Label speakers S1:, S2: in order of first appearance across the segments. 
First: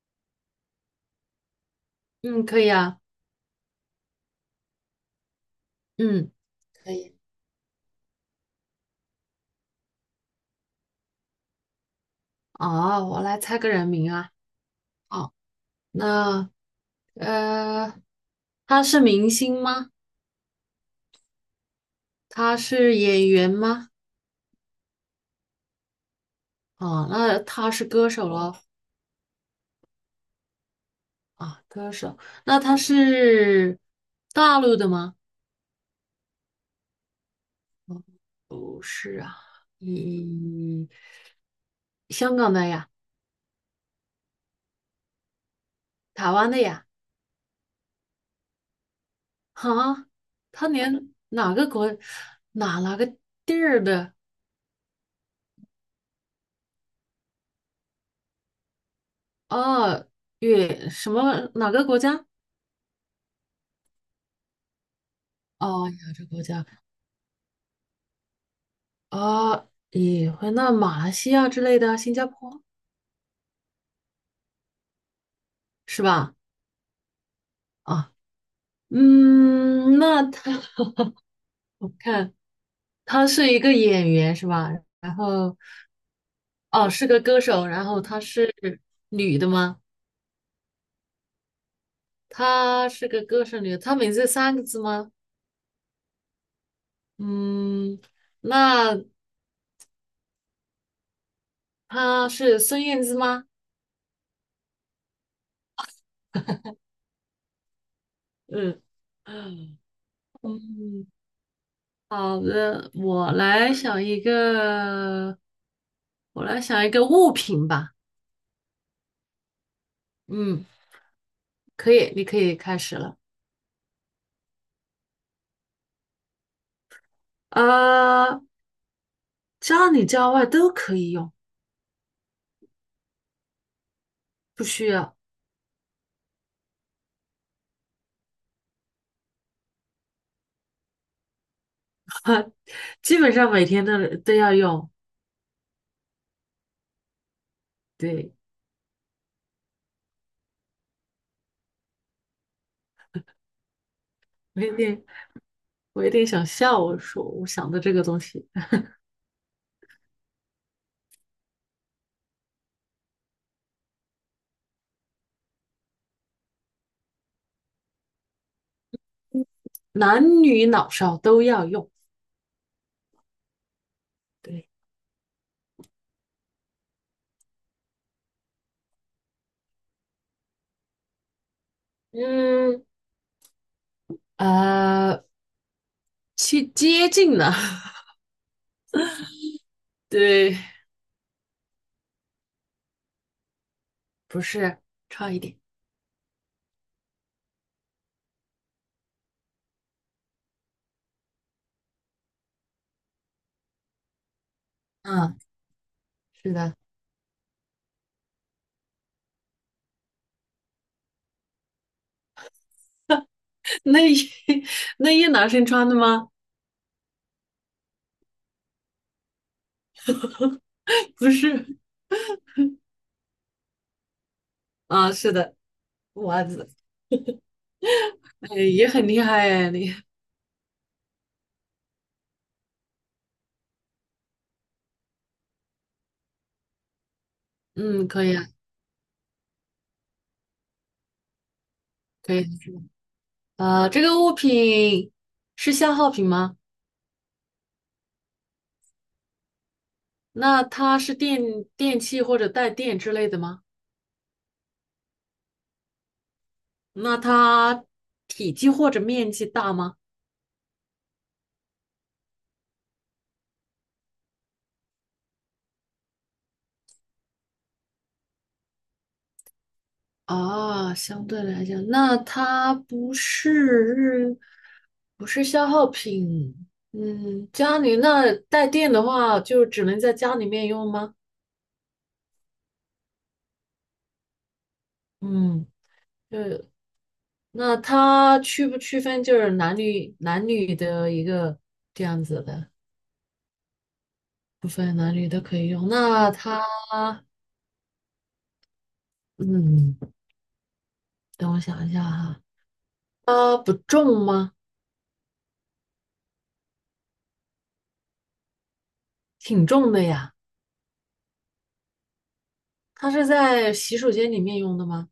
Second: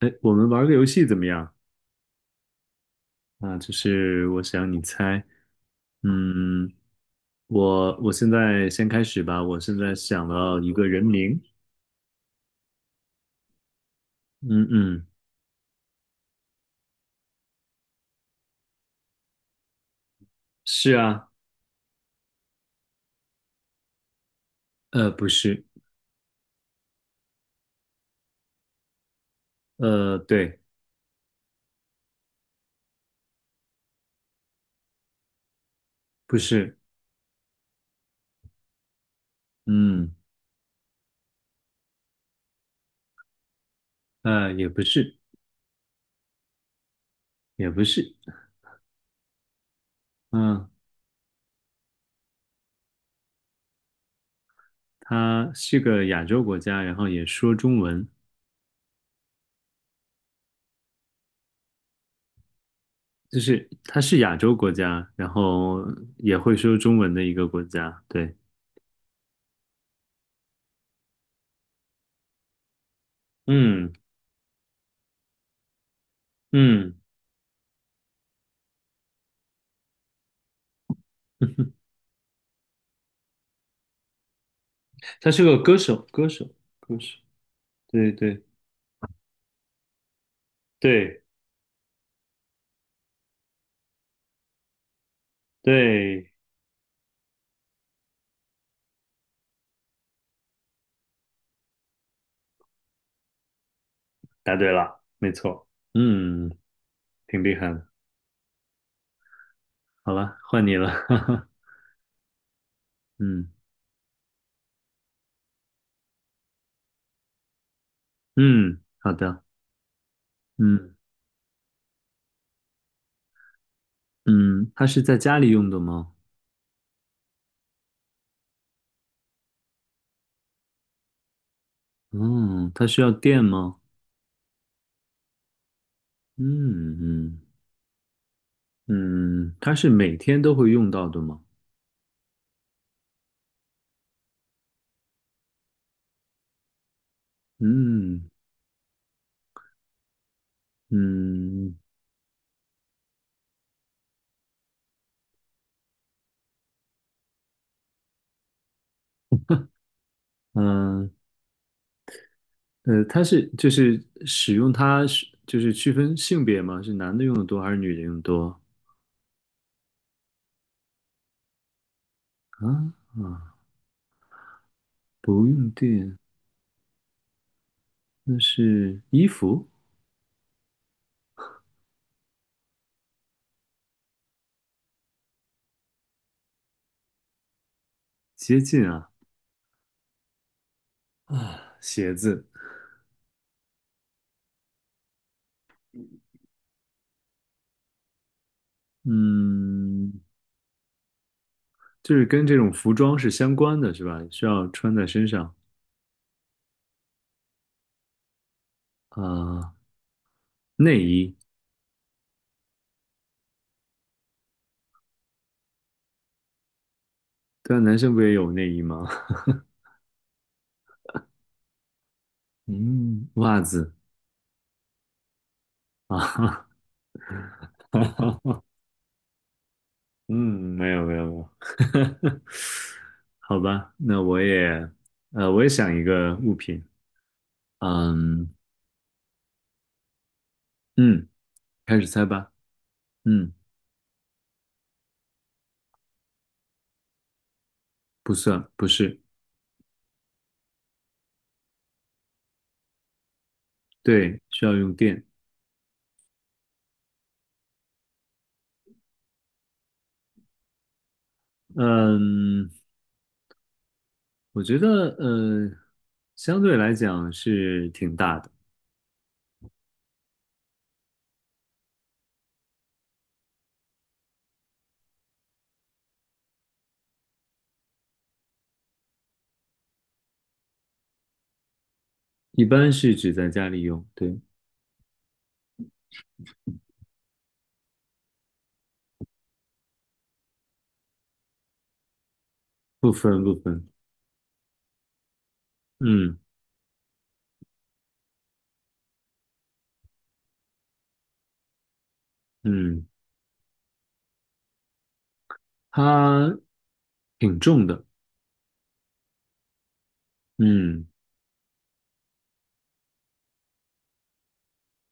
S1: 哎，我们玩个游戏怎么样？
S2: 嗯，可以啊。
S1: 啊，就是我想你猜，
S2: 嗯，
S1: 嗯，
S2: 可以。
S1: 我现在先开始吧。我现在想到一个人名，
S2: 哦，我来猜个人名啊。
S1: 嗯嗯，
S2: 哦，那呃，他是明星吗？
S1: 是啊，
S2: 他是演员吗？
S1: 不是，
S2: 哦，那他是歌手咯。
S1: 对，
S2: 啊，歌手。那他是大陆的吗？
S1: 不是，
S2: 不是啊。
S1: 嗯，
S2: 咦，香港的呀？
S1: 也不是，
S2: 台湾的呀？
S1: 也不是，
S2: 哈，
S1: 嗯，
S2: 他连哪个国，哪个地儿的？
S1: 他是个亚洲国家，然后也说中文，
S2: 哦，越什么哪个国家？
S1: 就是他是亚洲国家，然后
S2: 哦，亚洲
S1: 也
S2: 国
S1: 会
S2: 家。
S1: 说中文的一个国家，对，
S2: 啊，也会那马来西亚之类的，新加坡
S1: 嗯
S2: 是吧？
S1: 嗯，
S2: 啊，嗯，那他， 我看他是一个演员是吧？然
S1: 他是
S2: 后
S1: 个歌手，歌手，
S2: 哦，
S1: 歌
S2: 是
S1: 手。
S2: 个歌手，然后
S1: 对
S2: 她
S1: 对
S2: 是女的吗？
S1: 对
S2: 她是个歌手女的，她名字三个字吗？
S1: 对，
S2: 嗯，那她是孙燕姿吗？
S1: 答对了，没错。嗯，挺厉害的。
S2: 嗯嗯，
S1: 好了，换你了。
S2: 好的，我
S1: 嗯
S2: 来想一个，我来想一个物品吧。
S1: 嗯，好的。
S2: 嗯，
S1: 嗯
S2: 可以，你可以开始了。
S1: 嗯，它是在家里用的吗？
S2: 啊，家里家外都可以用。
S1: 嗯，它需要电吗？
S2: 不需要。
S1: 嗯嗯嗯，它是每天都会用到的吗？
S2: 啊，基本上每天都都要用。
S1: 嗯
S2: 对。
S1: 嗯
S2: 我有点，我有点想笑，我说我想的这个东西，
S1: 嗯它是就是使用它是就是区分性别吗？是男的用的多还是女的用的多？
S2: 男女老少都要用。
S1: 啊啊，
S2: 对。
S1: 不用电。那是衣服，
S2: 嗯，啊，去接近了。
S1: 接近啊
S2: 对。
S1: 啊，鞋子，
S2: 不是，差一点。
S1: 嗯，就是跟这种服装是相关的，是吧？需要穿在身
S2: 嗯，
S1: 上
S2: 是的。
S1: 啊，内衣，
S2: 内衣 内衣男生 穿的吗？
S1: 对啊，男生不也有内衣吗？
S2: 不是。
S1: 嗯，袜子
S2: 啊，是的，袜
S1: 啊，
S2: 子。哎，也很厉害哎，你。
S1: 嗯，没有没有没有，好吧，那我也，呃，我也想一个物品，
S2: 嗯，可以啊。
S1: 嗯嗯，开始猜
S2: 可以。
S1: 吧，嗯，
S2: 啊，这个物品是消耗品吗？
S1: 不算，不是，
S2: 那它是电，电器或者带电之类的吗？
S1: 对，需要用电，
S2: 那它体积或者面积大吗？
S1: 嗯。我觉得，相对来讲是挺大的，
S2: 啊，相对来讲，那它不是，不是消耗品。嗯，家里那带电的话，就只能在家里面用吗？
S1: 一般是只在家里用，对，
S2: 嗯。就是那它区不区分就是男女男女的一个这样子的？
S1: 不分不分，
S2: 不分男女都可以用。那
S1: 嗯
S2: 它，嗯，等我想一下哈，
S1: 嗯，
S2: 它不重吗？
S1: 它挺重的，
S2: 挺重的呀。
S1: 嗯，
S2: 它是在洗手间里面用的吗？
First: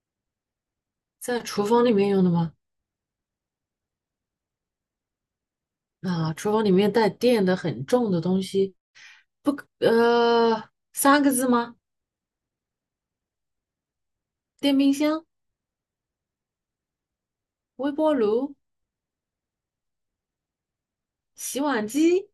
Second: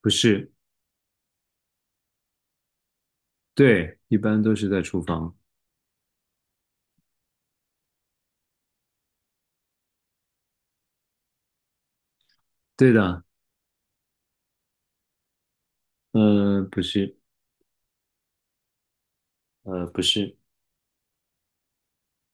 S1: 不是，
S2: 在厨房里面用的吗？
S1: 对，一般都是在厨房，
S2: 啊，厨房里面带电的很重的东西，不可，三个字吗？
S1: 对的，
S2: 电冰箱、
S1: 不是，
S2: 微波炉、
S1: 不是，
S2: 洗碗机、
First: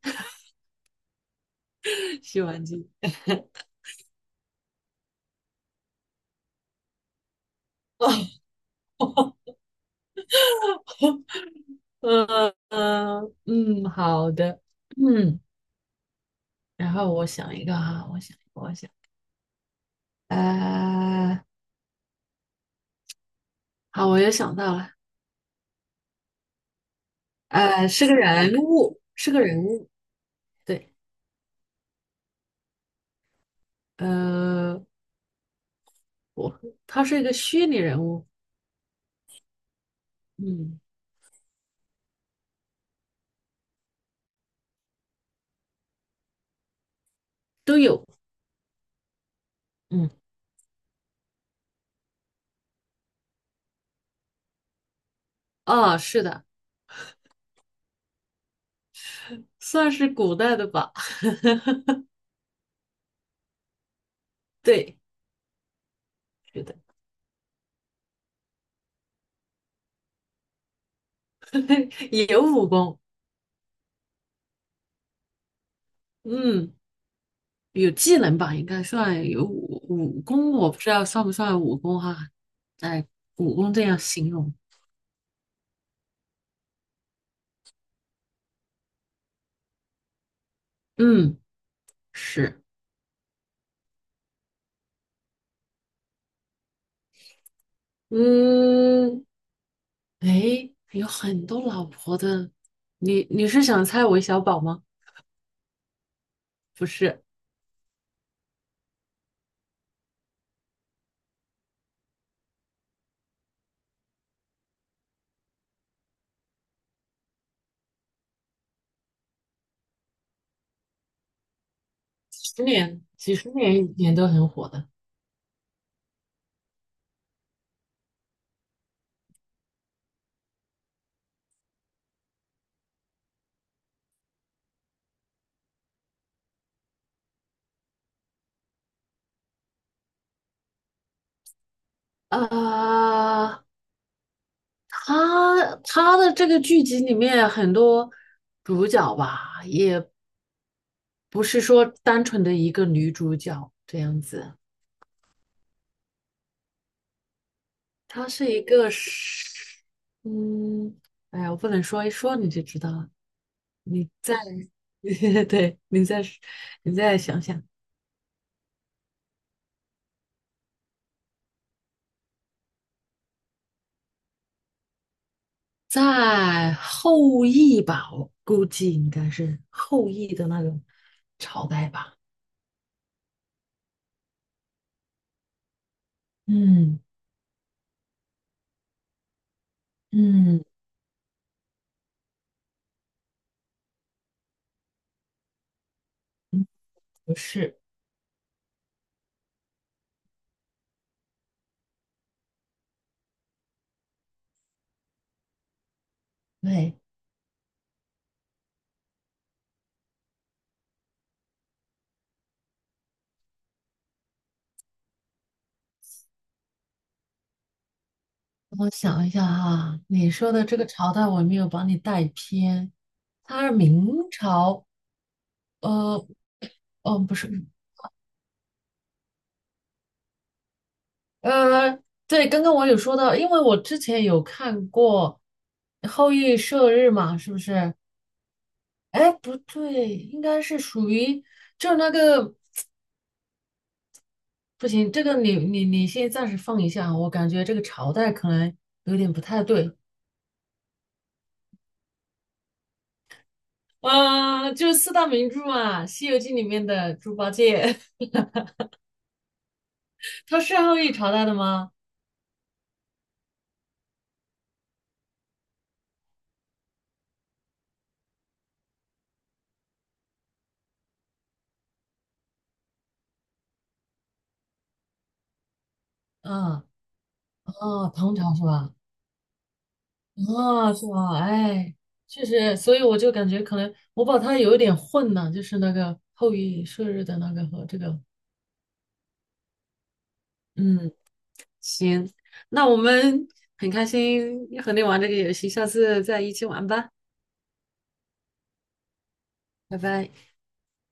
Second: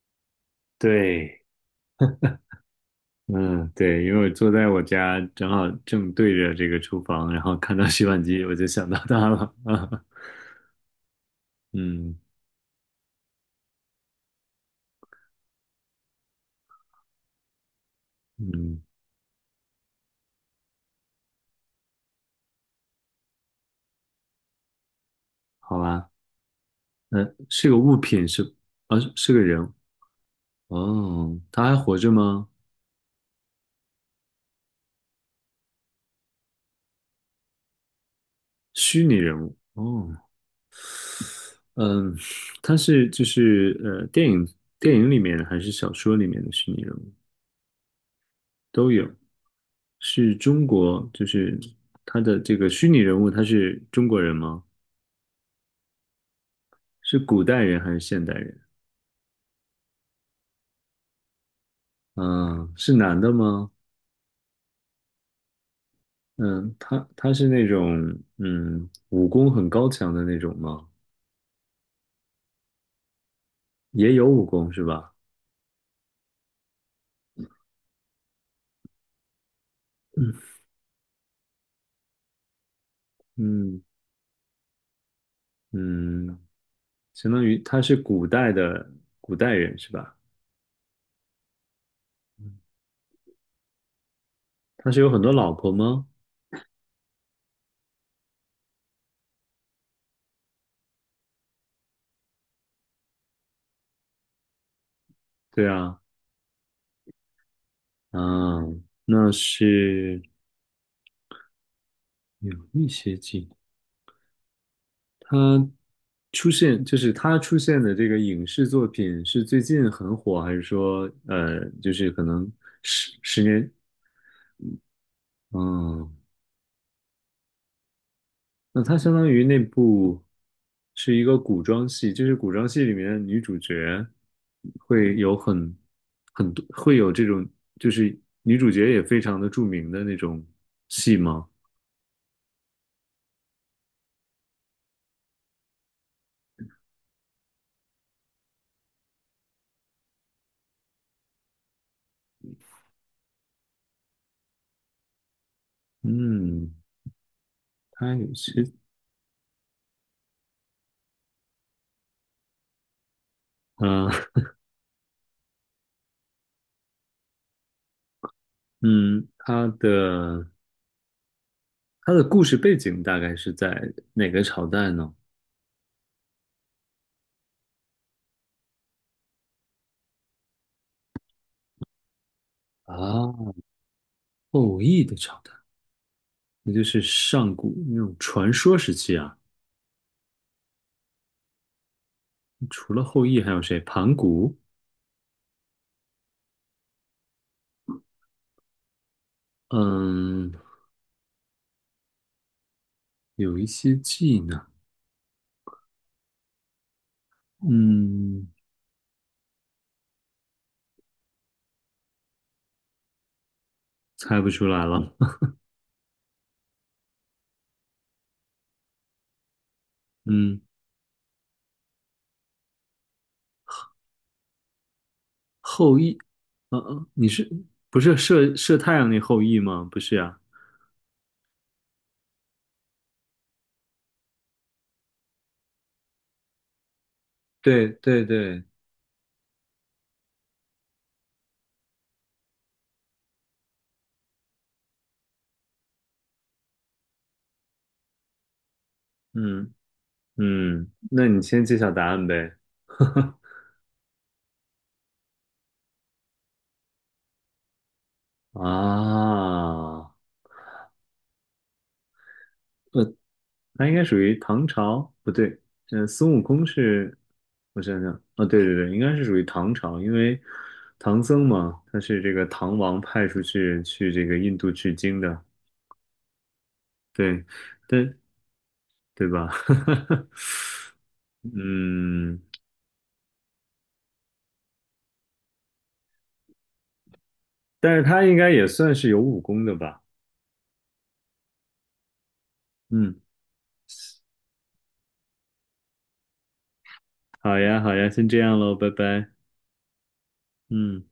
S1: 对，
S2: 洗碗机。
S1: 嗯，对，因为我坐在我家，正好正对着这个厨房，然后看到洗碗机，我就想到它了，嗯
S2: 好的。嗯，然后我想一个哈，我想一个，我
S1: 嗯，
S2: 想，呃，好，我又想到了。
S1: 好吧。嗯，是个
S2: 呃，
S1: 物
S2: 是个
S1: 品是，
S2: 人
S1: 啊，
S2: 物，是
S1: 是个
S2: 个
S1: 人。
S2: 人物。对。
S1: 哦，他还活着吗？
S2: 呃，我他是一个虚拟人物。
S1: 虚拟人物哦，
S2: 嗯，
S1: 嗯，他是就是电影里面还是小说里面的虚拟人物？
S2: 都有。
S1: 都有，
S2: 嗯，
S1: 是中国就是他的这个虚拟人物，他是中国人吗？
S2: 啊，是的，
S1: 是古代人还是现代人？
S2: 算是古代的吧。
S1: 嗯，是男的吗？
S2: 对，是
S1: 嗯，
S2: 的。
S1: 他是那种武功很高强的那种吗？
S2: 也有武功。
S1: 也有武功是吧？
S2: 嗯，有技能吧，应该算有武武
S1: 嗯
S2: 功，我不知道算不算武功哈。哎，武功
S1: 嗯
S2: 这样形容。
S1: 嗯。相当于他是古代的古代人是吧？
S2: 嗯，是。
S1: 他是有很多老婆吗？
S2: 嗯，哎，有很多老婆的。你是想猜韦小宝吗？
S1: 对啊，
S2: 不是。
S1: 嗯，那是有一些近。他出现就是他出现的这个影视作品是最近很火，还是说就是可
S2: 几
S1: 能
S2: 十年，
S1: 十
S2: 几
S1: 十
S2: 十
S1: 年？
S2: 年以前都很火的。
S1: 嗯，那它相当于那部是一个古装戏，就是古装戏里面的女主角会有很多会有这种，就是女主角也非常的著名的那种戏吗？
S2: 啊，他的这个剧集里面很多主角吧，也不是说单纯的一个女主角这样子。
S1: 嗯，它
S2: 他
S1: 有
S2: 是一
S1: 些
S2: 个是，嗯，哎呀，我不能说，一说你就知道了。你
S1: 啊，
S2: 在。对，你再想想。
S1: 嗯，它的故事背景大概是在哪个朝代呢？
S2: 在后羿吧，我估计应该是后羿的那个朝代吧。
S1: 啊，后羿的朝代，那就
S2: 嗯
S1: 是上古那种传说时期啊。
S2: 嗯
S1: 除了后羿还有谁？盘古，
S2: 嗯，不是。
S1: 嗯。有一些技能，
S2: 对，
S1: 嗯，猜不出来了。
S2: 我想一下哈，你说
S1: 嗯，
S2: 的这个朝代我没有把你带偏。他是明朝。
S1: 后羿，
S2: 呃，哦，
S1: 你
S2: 不
S1: 是
S2: 是。
S1: 不是射太阳那后羿吗？不是呀。
S2: 呃，对，刚刚我有说到，因为我之前有看过《后羿射日》嘛，是不
S1: 对
S2: 是？
S1: 对对，
S2: 哎，不对，应该是属于就是那个不行，这个你先暂时放一下啊，我感觉这个朝代可能有点不太
S1: 嗯
S2: 对。
S1: 嗯，那你先揭晓答案呗。
S2: 啊，就是四大名著嘛，《西游记》里面的猪八戒。
S1: 啊，
S2: 他是后羿朝代的吗？
S1: 他应该属于唐朝，不对，嗯，孙悟空是，我想想，啊，对对对，应该是属于唐朝，因为唐僧嘛，他是这个唐王派出去去这个印度取经的，
S2: 啊
S1: 对，
S2: 啊,
S1: 但
S2: 唐朝是吧？
S1: 对吧？
S2: 啊，是吧？哎，
S1: 嗯，
S2: 确实，所以我就感觉可能我把它有一点混了，就是那个后羿射日的那个和
S1: 但
S2: 这
S1: 是
S2: 个。
S1: 他应该也算是有武功的吧？
S2: 嗯。行，那我
S1: 嗯，
S2: 们很开心和你玩这个游戏，下次再一起玩吧，
S1: 好呀，好呀，先这样喽，拜拜。
S2: 拜拜。
S1: 嗯。